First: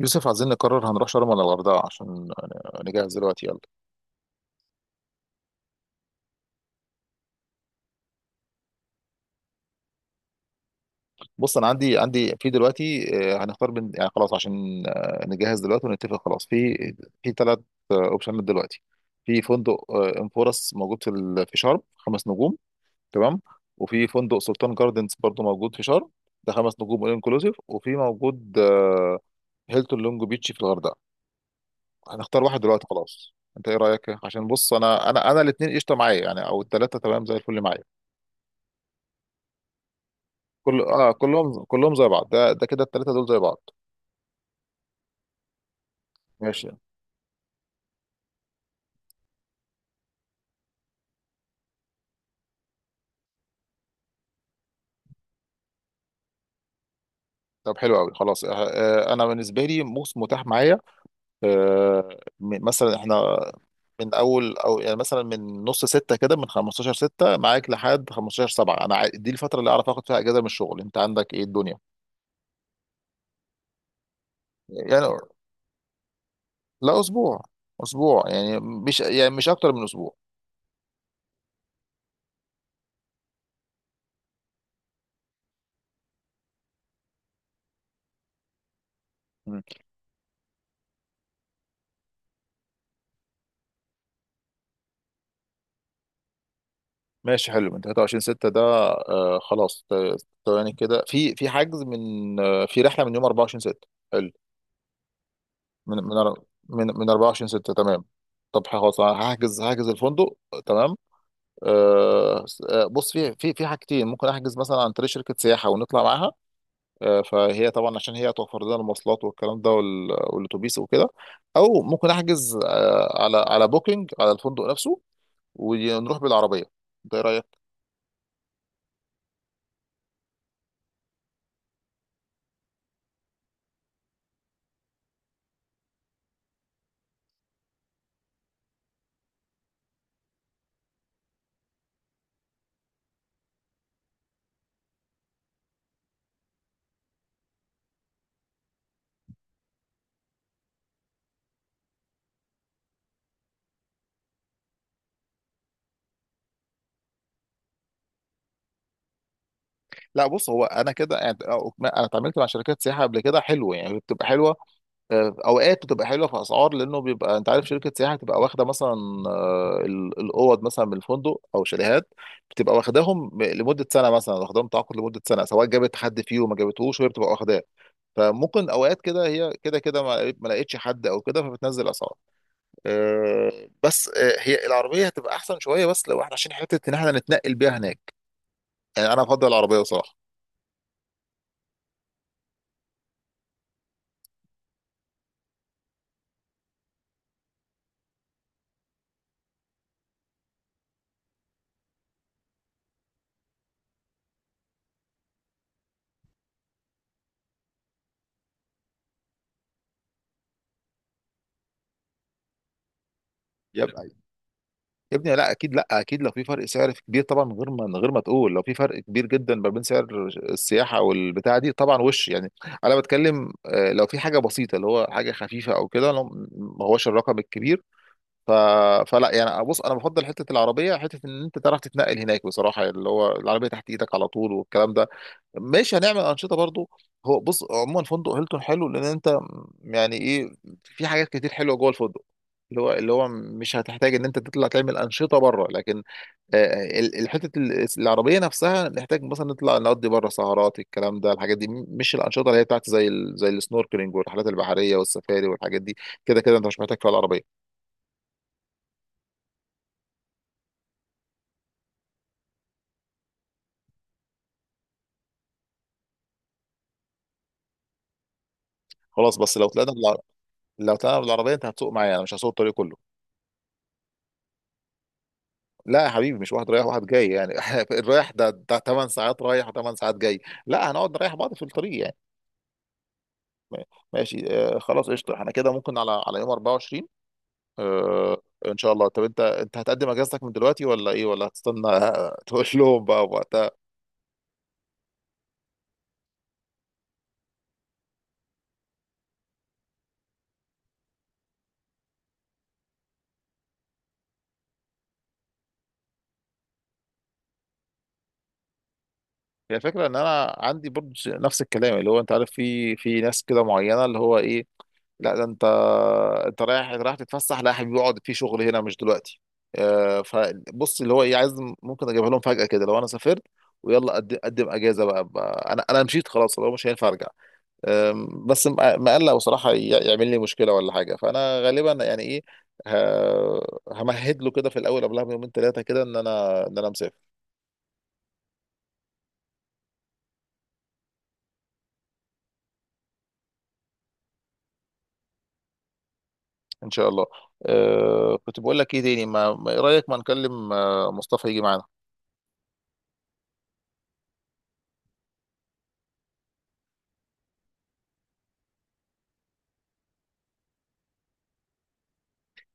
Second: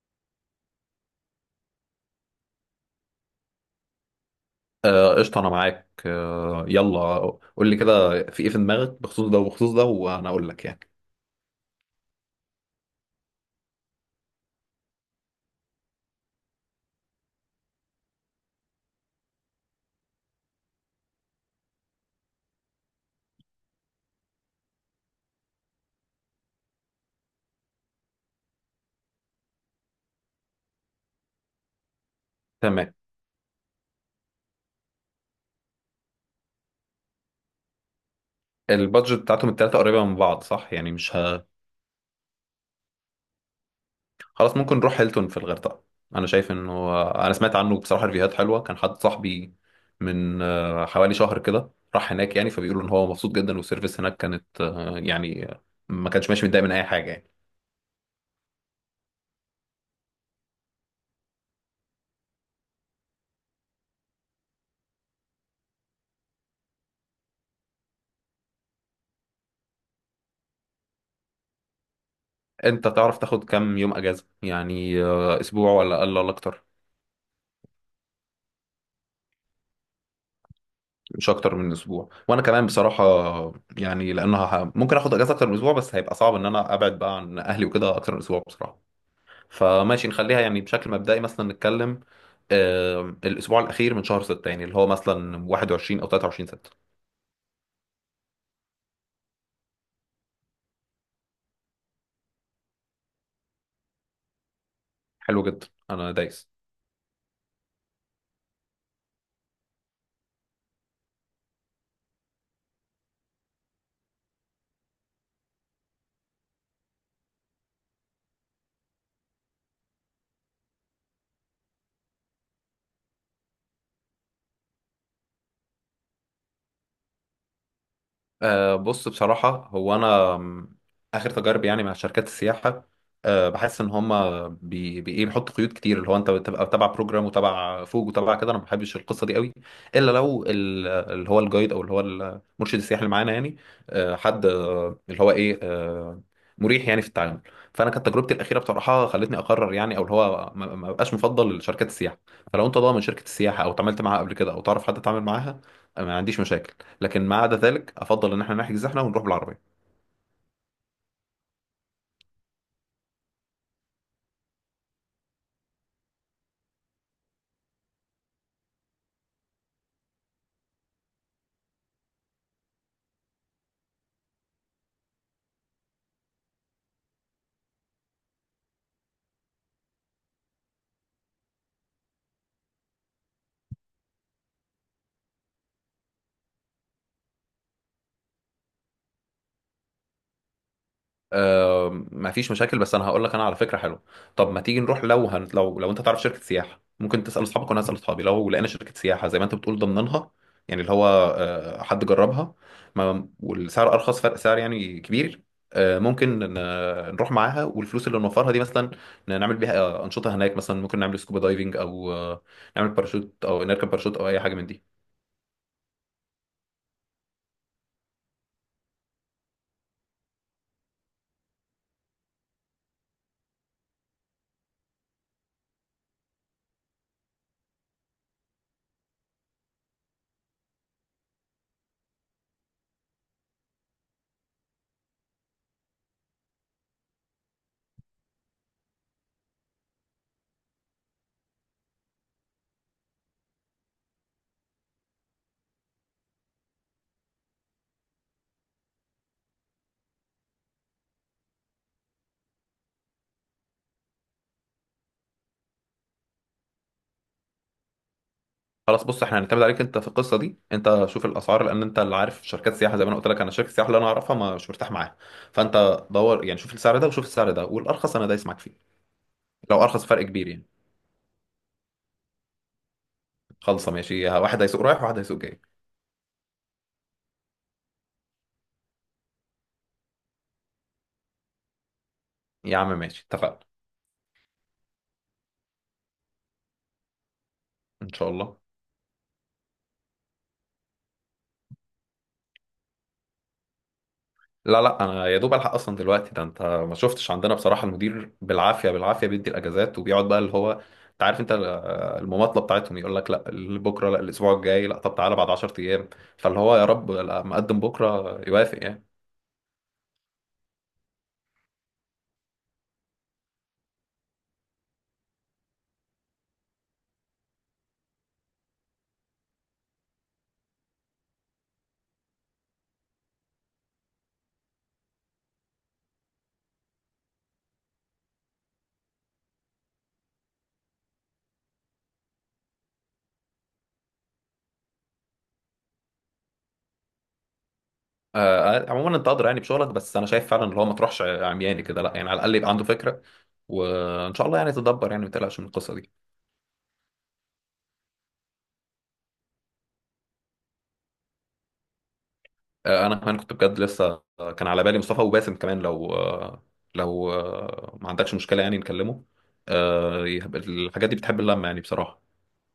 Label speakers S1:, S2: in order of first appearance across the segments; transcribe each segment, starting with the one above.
S1: يوسف، عايزين نقرر هنروح شرم ولا الغردقة عشان نجهز دلوقتي، يلا.
S2: آه، قشطة، أنا معاك. يلا. قول لي كده في إيه في دماغك بخصوص ده وبخصوص ده، وأنا أقول لك يعني.
S1: بص انا عندي في دلوقتي، هنختار بين، يعني خلاص عشان نجهز دلوقتي ونتفق خلاص في ثلاث اوبشنات دلوقتي. في فندق انفورس موجود في في شرم، خمس نجوم، تمام. وفي فندق سلطان جاردنز برضو موجود في شرم، ده خمس نجوم انكلوزيف. وفي موجود هيلتون لونج بيتش في الغردقه. هنختار واحد دلوقتي
S2: تمام.
S1: خلاص، انت ايه رايك؟ عشان بص انا الاثنين قشطه معايا، يعني او الثلاثه تمام زي الفل معايا.
S2: البادجت بتاعتهم التلاتة قريبة من بعض، صح؟
S1: كل
S2: يعني
S1: اه
S2: مش
S1: كلهم كلهم زي بعض، ده كده الثلاثه دول زي بعض.
S2: خلاص، ممكن نروح هيلتون في الغردقة. أنا شايف
S1: ماشي،
S2: إنه أنا سمعت عنه بصراحة ريفيوهات حلوة. كان حد صاحبي من حوالي شهر كده راح هناك يعني، فبيقولوا إن هو مبسوط جدا، والسيرفيس هناك كانت يعني ما كانش ماشي متضايق من أي حاجة يعني.
S1: طب حلو قوي خلاص. انا بالنسبه لي موس متاح معايا. آه، مثلا احنا من اول، او يعني مثلا من نص ستة كده، من 15 ستة معاك لحد 15 سبعة، دي الفتره اللي اعرف اخد فيها اجازه من الشغل. انت عندك ايه الدنيا؟
S2: أنت تعرف تاخد كام يوم أجازة؟ يعني
S1: يعني
S2: أسبوع ولا أقل ولا أكتر؟
S1: لا، اسبوع. اسبوع يعني مش اكتر من اسبوع.
S2: مش اكتر من اسبوع، وانا كمان بصراحه يعني لانها ممكن اخد اجازه اكتر من اسبوع، بس هيبقى صعب ان انا ابعد بقى عن اهلي وكده اكتر من اسبوع بصراحه.
S1: مم.
S2: فماشي، نخليها يعني بشكل مبدئي، مثلا نتكلم الاسبوع الاخير من شهر 6، يعني اللي هو مثلا 21 او 23 6.
S1: ماشي حلو، من 23 ستة ده. خلاص، يعني كده في حجز، من آه في رحله من يوم 24 ستة.
S2: حلو جدا،
S1: من
S2: انا
S1: من أر-
S2: دايس.
S1: من من 24 6، تمام. طب خلاص، أنا هحجز الفندق. تمام. أه س- آه، بص في حاجتين، ممكن احجز مثلا عن طريق شركه سياحه ونطلع معاها. فهي طبعا عشان هي توفر لنا المواصلات والكلام ده والاتوبيس وكده. او ممكن احجز على بوكينج، على الفندق نفسه، ونروح بالعربيه. انت ايه رايك؟
S2: بص، بصراحة هو أنا آخر تجاربي يعني مع شركات السياحة، بحس إن هما بي بي إيه بيحطوا قيود كتير، اللي هو أنت بتبقى تبع بروجرام وتبع فوج وتبع كده، أنا ما بحبش القصة دي قوي، إلا لو اللي هو الجايد أو اللي هو المرشد السياحي اللي معانا يعني، أه حد أه اللي هو إيه أه مريح يعني في التعامل. فأنا كانت تجربتي الأخيرة بصراحة خلتني أقرر يعني، أو اللي هو ما بقاش مفضل لشركات السياحة. فلو أنت ضامن شركة السياحة أو اتعاملت معاها قبل كده أو تعرف حد اتعامل معاها، ما عنديش مشاكل. لكن ما عدا ذلك، افضل ان احنا نحجز احنا ونروح بالعربيه.
S1: لا بص، هو انا كده يعني، انا اتعاملت مع شركات سياحه قبل كده حلوه، يعني بتبقى حلوه. اوقات بتبقى حلوه في اسعار، لانه بيبقى انت عارف شركه سياحه بتبقى واخده مثلا الاوض مثلا من الفندق، او شاليهات. بتبقى واخداهم لمده سنه، مثلا واخداهم تعاقد لمده سنه، سواء جابت حد فيهم ما جابتهوش وهي بتبقى واخداه. فممكن اوقات كده هي كده كده ما لقيتش حد او كده، فبتنزل اسعار. بس هي العربيه هتبقى احسن شويه، بس لو احنا عشان حته ان احنا نتنقل بيها هناك. يعني انا افضل العربيه بصراحه.
S2: أه، ما فيش مشاكل، بس انا هقول لك انا على فكره حلوه. طب ما تيجي نروح، لو لو انت تعرف شركه سياحه، ممكن تسال اصحابك وانا هسال اصحابي، لو لقينا شركه سياحه زي ما انت بتقول ضمنها، يعني اللي هو حد جربها، ما... والسعر ارخص، فرق سعر يعني كبير، ممكن نروح معاها، والفلوس اللي نوفرها دي مثلا نعمل بيها انشطه هناك، مثلا ممكن نعمل سكوبا دايفنج او نعمل باراشوت او نركب
S1: يبقى
S2: باراشوت او اي حاجه من دي.
S1: يا ابني، لا اكيد، لا اكيد، لو في فرق سعر كبير طبعا، من غير ما تقول، لو في فرق كبير جدا ما بين سعر السياحه والبتاع دي طبعا، وش يعني. انا بتكلم لو في حاجه بسيطه اللي هو حاجه خفيفه او كده، لو ما هوش الرقم الكبير. ف... فلا يعني، بص انا بفضل حته العربيه، حته ان انت تعرف تتنقل هناك بصراحه، يعني اللي هو العربيه تحت ايدك على طول والكلام ده. ماشي، هنعمل انشطه برضو. هو بص، عموما فندق هيلتون حلو، لان انت يعني ايه، في حاجات كتير حلوه جوه الفندق، اللي هو مش هتحتاج ان انت تطلع تعمل انشطه بره. لكن آه، الحته العربيه نفسها نحتاج مثلا نطلع نقضي بره سهرات، الكلام ده الحاجات دي، مش الانشطه اللي هي بتاعت زي السنوركلينج والرحلات البحريه والسفاري والحاجات دي، كده كده انت مش محتاج فيها العربيه.
S2: خلاص، بص، احنا هنعتمد عليك انت في القصه دي، انت شوف الاسعار لان انت اللي عارف شركات سياحه، زي ما انا قلت لك انا شركه السياحه اللي انا اعرفها ما مش مرتاح معاها. فانت دور، يعني شوف السعر ده وشوف السعر ده، والارخص انا دايس معاك فيه،
S1: خلاص، بس
S2: لو ارخص فرق كبير يعني.
S1: لو طلعنا بالعربيه انت هتسوق معايا، انا مش هسوق الطريق كله.
S2: خلصه ماشي، واحد هيسوق رايح وواحد هيسوق جاي.
S1: لا يا حبيبي، مش واحد رايح واحد جاي يعني، الرايح ده 8 ساعات رايح و8 ساعات جاي. لا، هنقعد نريح بعض في الطريق يعني.
S2: يا عم ماشي، اتفقنا.
S1: م- ماشي، خلاص قشطه، احنا كده ممكن على يوم 24.
S2: ان شاء
S1: آه
S2: الله.
S1: ان شاء الله. طب انت، هتقدم اجازتك من دلوقتي ولا ايه، ولا هتستنى تقول لهم بقى وقتها؟
S2: لا لا، انا يا دوب الحق اصلا دلوقتي، ده انت ما شفتش عندنا بصراحه، المدير بالعافيه بالعافيه بيدي الاجازات، وبيقعد بقى اللي هو، انت عارف انت المماطله بتاعتهم، يقول لك لا بكره، لا الاسبوع الجاي، لا طب تعالى بعد 10 ايام. فاللي هو يا رب لا، مقدم بكره يوافق يعني.
S1: هي الفكره ان انا عندي برضه نفس الكلام، اللي هو انت عارف في ناس كده معينه، اللي هو ايه، لا ده انت، رايح رايح تتفسح، لا يا حبيبي اقعد في شغل هنا مش دلوقتي. فبص اللي هو ايه عايز، ممكن اجيبها لهم فجأة كده لو انا سافرت. ويلا، قدم قدم اجازه بقى، انا مشيت خلاص، لو مش هينفع ارجع. بس مقلق بصراحه، يعمل لي مشكله ولا حاجه، فانا غالبا يعني ايه، ه- همهد له كده في الاول قبلها بيومين ثلاثه كده ان انا، مسافر.
S2: آه آه، عموما انت قادر يعني بشغلك، بس انا شايف فعلا اللي هو ما تروحش عمياني كده، لا يعني، على الاقل يبقى عنده فكره، وان شاء الله يعني تدبر، يعني ما تقلقش من القصه دي.
S1: ان شاء الله. كنت بقول لك ايه تاني، ايه رايك ما نكلم مصطفى يجي معانا.
S2: انا كمان كنت بجد لسه كان على بالي مصطفى وباسم كمان، لو ما عندكش مشكله، يعني نكلمه، الحاجات دي بتحب اللمه يعني بصراحه.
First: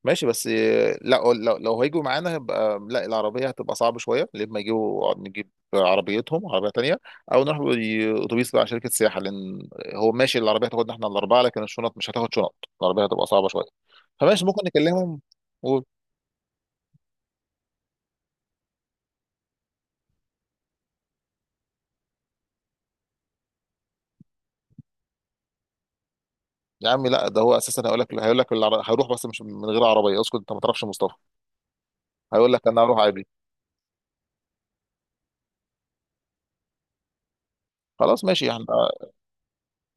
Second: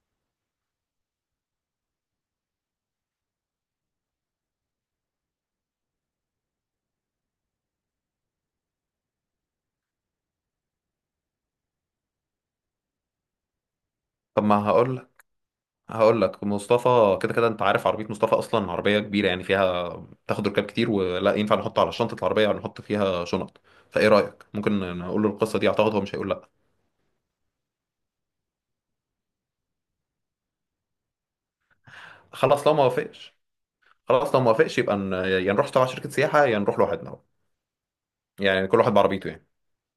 S1: ماشي، بس لا، لو هيجوا معانا هيبقى لا، العربية هتبقى صعبة شوية، لما يجوا نجيب عربيتهم عربية تانية. أو نروح بأتوبيس بقى شركة سياحة، لأن هو ماشي العربية هتاخدنا احنا الأربعة لكن الشنط مش هتاخد شنط، العربية هتبقى صعبة شوية.
S2: طب
S1: فماشي ممكن
S2: ما هقول،
S1: نكلمهم و...
S2: هقول لك مصطفى كده كده انت عارف عربيه مصطفى اصلا عربيه كبيره يعني فيها تاخد ركاب كتير، ولا ينفع نحط على شنطه العربيه ولا نحط فيها شنط؟ فايه رايك؟ ممكن نقول له القصه دي، اعتقد هو مش هيقول لا.
S1: يا عم لا، ده هو أساسا هيقول لك، هيروح بس مش من غير عربية. اسكت أنت ما تعرفش مصطفى، هيقول لك
S2: خلاص لو
S1: أنا
S2: ما
S1: هروح عادي.
S2: وافقش، خلاص لو ما وافقش يبقى يا نروح تبع شركه سياحه يا نروح لوحدنا،
S1: خلاص ماشي احنا،
S2: يعني كل واحد بعربيته يعني.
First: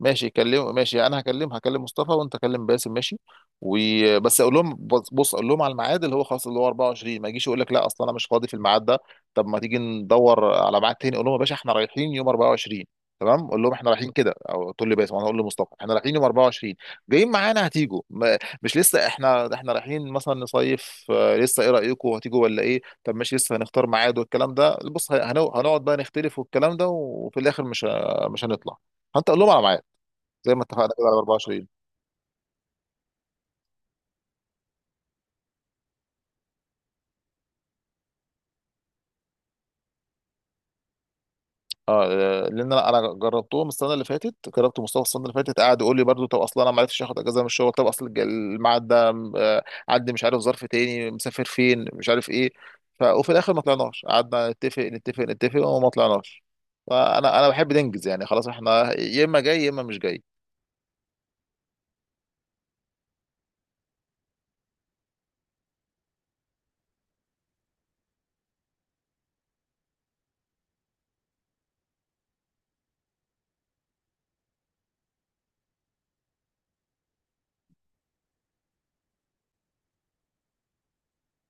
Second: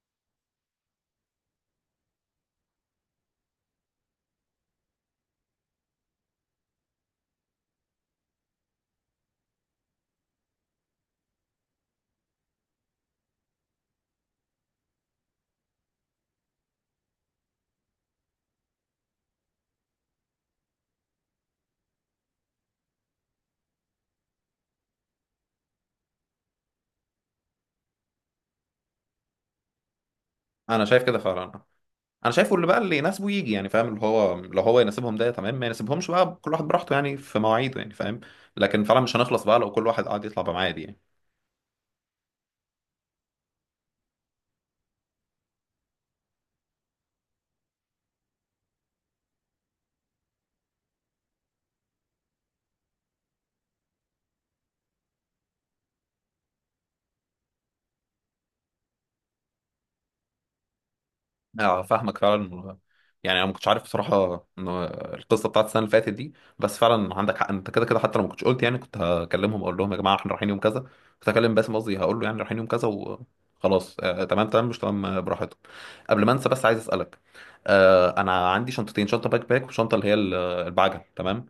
S1: ماشي كلم، ماشي. انا هكلم مصطفى وانت كلم باسم، ماشي. وبس اقول لهم، بص بص، اقول لهم على الميعاد اللي هو خلاص اللي هو 24، ما يجيش يقول لك لا اصلا انا مش فاضي في الميعاد ده. طب ما تيجي ندور على ميعاد تاني، اقول لهم يا باشا احنا رايحين يوم 24، تمام؟ اقول لهم احنا رايحين كده، او تقول لي باسم انا اقول لمصطفى احنا رايحين يوم 24، جايين معانا هتيجوا؟ مش لسه احنا، رايحين مثلا نصيف لسه، ايه رايكم هتيجوا ولا ايه؟ طب ماشي لسه هنختار ميعاد والكلام ده، بص هنقعد بقى نختلف والكلام ده، وفي الاخر مش هنطلع. فانت قول لهم على ميعاد زي ما
S2: انا
S1: اتفقنا
S2: شايف
S1: كده على
S2: كده فعلا،
S1: 24.
S2: انا شايفه اللي بقى اللي يناسبه يجي، يعني فاهم؟ اللي هو لو هو يناسبهم ده تمام، ما يناسبهمش بقى كل واحد براحته، يعني في مواعيده، يعني فاهم؟ لكن فعلا مش هنخلص بقى لو كل واحد قاعد يطلع بميعاد يعني.
S1: اه. لان انا جربتهم السنه اللي فاتت، جربت مصطفى السنه اللي فاتت، قعد يقول لي برضو طب اصلا انا ما عرفتش اخد اجازه من الشغل، طب اصل الميعاد ده آه، عندي، مش عارف ظرف تاني، مسافر فين، مش عارف ايه. وفي الاخر ما طلعناش، قعدنا نتفق نتفق وما طلعناش. فانا بحب ننجز يعني، خلاص احنا يا اما جاي يا اما مش جاي.
S2: اه فاهمك فعلا، يعني انا ما كنتش عارف بصراحه ان القصه بتاعت السنه اللي فاتت دي، بس فعلا عندك حق، انت كده كده حتى لو ما كنتش قلت يعني كنت هكلمهم اقول لهم يا جماعه احنا رايحين يوم كذا، كنت هكلم باسم، قصدي هقول له يعني رايحين يوم كذا وخلاص، آه تمام تمام مش تمام براحتكم. قبل ما انسى بس عايز اسالك، انا عندي شنطتين، شنطه باك باك وشنطه اللي هي البعجل، تمام.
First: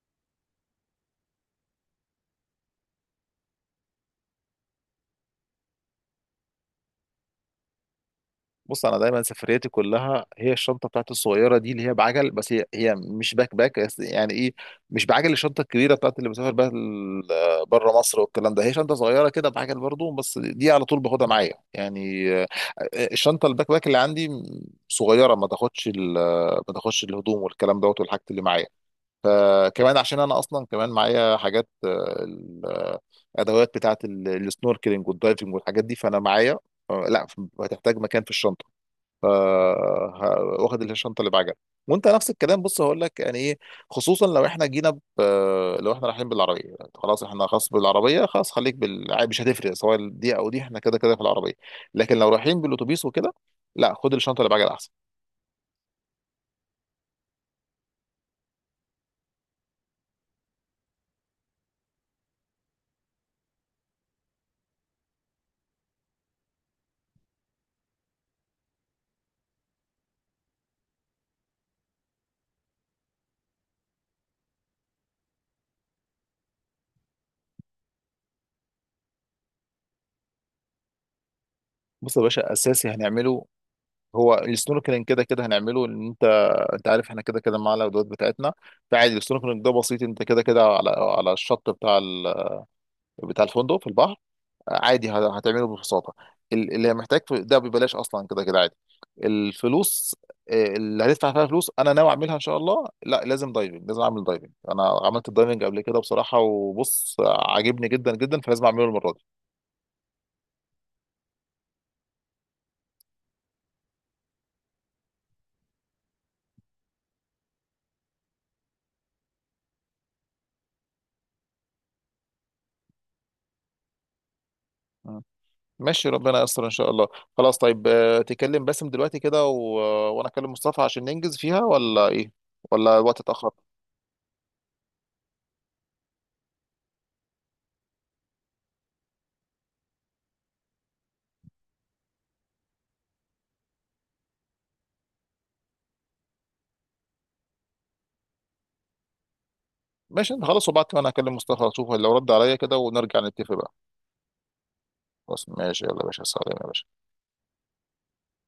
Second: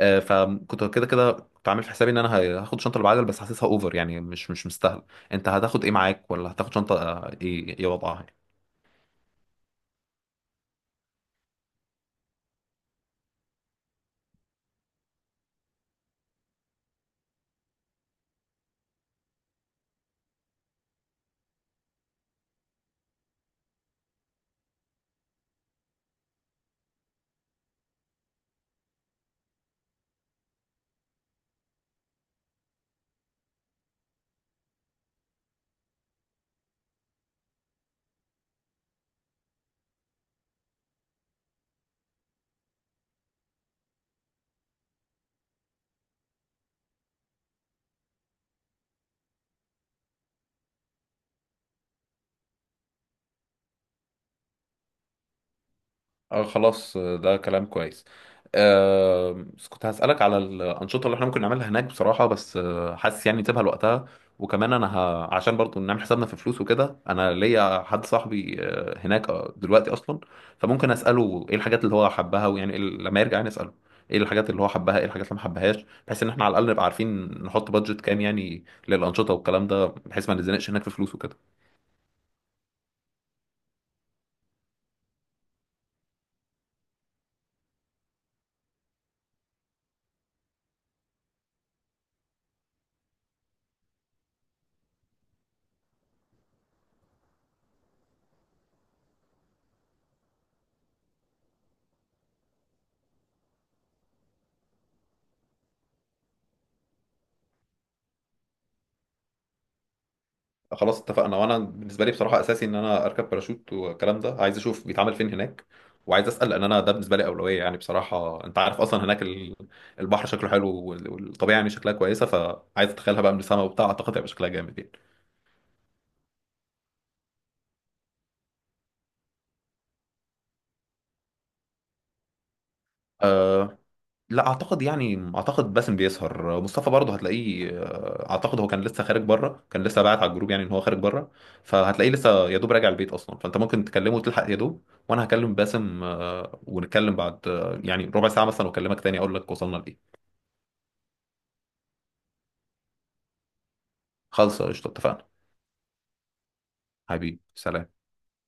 S2: فكنت كده كده كنت عامل في حسابي ان انا هاخد شنطه البعجل، بس حاسسها اوفر يعني، مش مستاهل. انت هتاخد ايه معاك؟ ولا هتاخد شنطه ايه؟ ايه وضعها؟
S1: بص انا دايما سفرياتي كلها هي الشنطه بتاعتي الصغيره دي، اللي هي بعجل. بس هي مش باك باك بس، يعني ايه، مش بعجل الشنطه الكبيره بتاعت اللي بسافر بيها بره مصر والكلام ده، هي شنطه صغيره كده بعجل برضو بس دي على طول باخدها معايا يعني. الشنطه الباك باك اللي عندي صغيره، ما تاخدش ما تاخدش الهدوم والكلام دوت والحاجات اللي معايا. فكمان عشان انا اصلا كمان معايا حاجات ادوات بتاعت السنوركلينج والدايفنج والحاجات دي، فانا معايا لا، هتحتاج مكان في الشنطه. واخد الشنطه اللي بعجل. وانت نفس الكلام بص هقول لك يعني ايه. خصوصا لو احنا لو احنا رايحين بالعربيه، يعني خلاص احنا خلاص بالعربيه خلاص، مش هتفرق سواء دي او دي، احنا كده كده في العربيه. لكن لو رايحين بالاتوبيس وكده، لا خد الشنطه اللي بعجل احسن.
S2: اه خلاص، ده كلام كويس. آه بس كنت هسألك على الأنشطة اللي احنا ممكن نعملها هناك بصراحة، بس حاسس يعني نسيبها لوقتها. وكمان أنا عشان برضو نعمل حسابنا في فلوس وكده، أنا ليا حد صاحبي هناك دلوقتي أصلا، فممكن أسأله إيه الحاجات اللي هو حبها، ويعني لما يرجع يعني أسأله إيه الحاجات اللي هو حبها، إيه الحاجات اللي ما حبهاش، بحيث إن احنا على الأقل نبقى عارفين نحط بادجت كام يعني للأنشطة والكلام ده، بحيث ما نتزنقش هناك في فلوس وكده.
S1: بص يا باشا، اساسي هنعمله هو السنوركلينج، كده كده هنعمله ان انت، انت عارف احنا كده كده معانا الادوات بتاعتنا. فعادي السنوركلينج ده بسيط، انت كده كده على الشط بتاع الفندق في البحر، عادي هتعمله ببساطه. اللي محتاج ده ببلاش، اصلا كده كده عادي. الفلوس اللي هتدفع فيها فلوس، انا ناوي اعملها ان شاء الله، لا لازم دايفنج، لازم اعمل دايفنج. انا عملت الدايفنج قبل كده بصراحه وبص عاجبني جدا جدا، فلازم اعمله المره دي.
S2: خلاص اتفقنا، وانا بالنسبه لي بصراحه اساسي ان انا اركب باراشوت والكلام ده، عايز اشوف بيتعمل فين هناك، وعايز اسال، لان انا ده بالنسبه لي اولويه يعني بصراحه. انت عارف اصلا هناك البحر شكله حلو والطبيعه يعني شكلها كويسه، فعايز اتخيلها بقى من السما وبتاع، اعتقد هيبقى شكلها جامد يعني.
S1: مم. ماشي، ربنا يستر ان شاء الله. خلاص طيب، تكلم باسم دلوقتي كده وانا اكلم مصطفى عشان ننجز فيها، ولا ايه ولا الوقت اتاخر؟
S2: آه، لا اعتقد، يعني اعتقد باسم بيسهر، مصطفى برضه هتلاقيه، اعتقد هو كان لسه خارج بره، كان لسه باعت على الجروب يعني ان هو خارج بره، فهتلاقيه لسه يا دوب راجع البيت اصلا، فانت ممكن تكلمه وتلحق يا دوب، وانا هكلم باسم ونتكلم بعد يعني ربع ساعه مثلا، واكلمك تاني اقول لك وصلنا لايه.
S1: ماشي انت خلاص، وبعد كده انا هكلم مصطفى اشوف لو رد عليا كده، ونرجع نتفق بقى.
S2: خلص قشطه اتفقنا.
S1: خلاص ماشي، يلا يا باشا، سلام يا باشا.
S2: حبيبي سلام.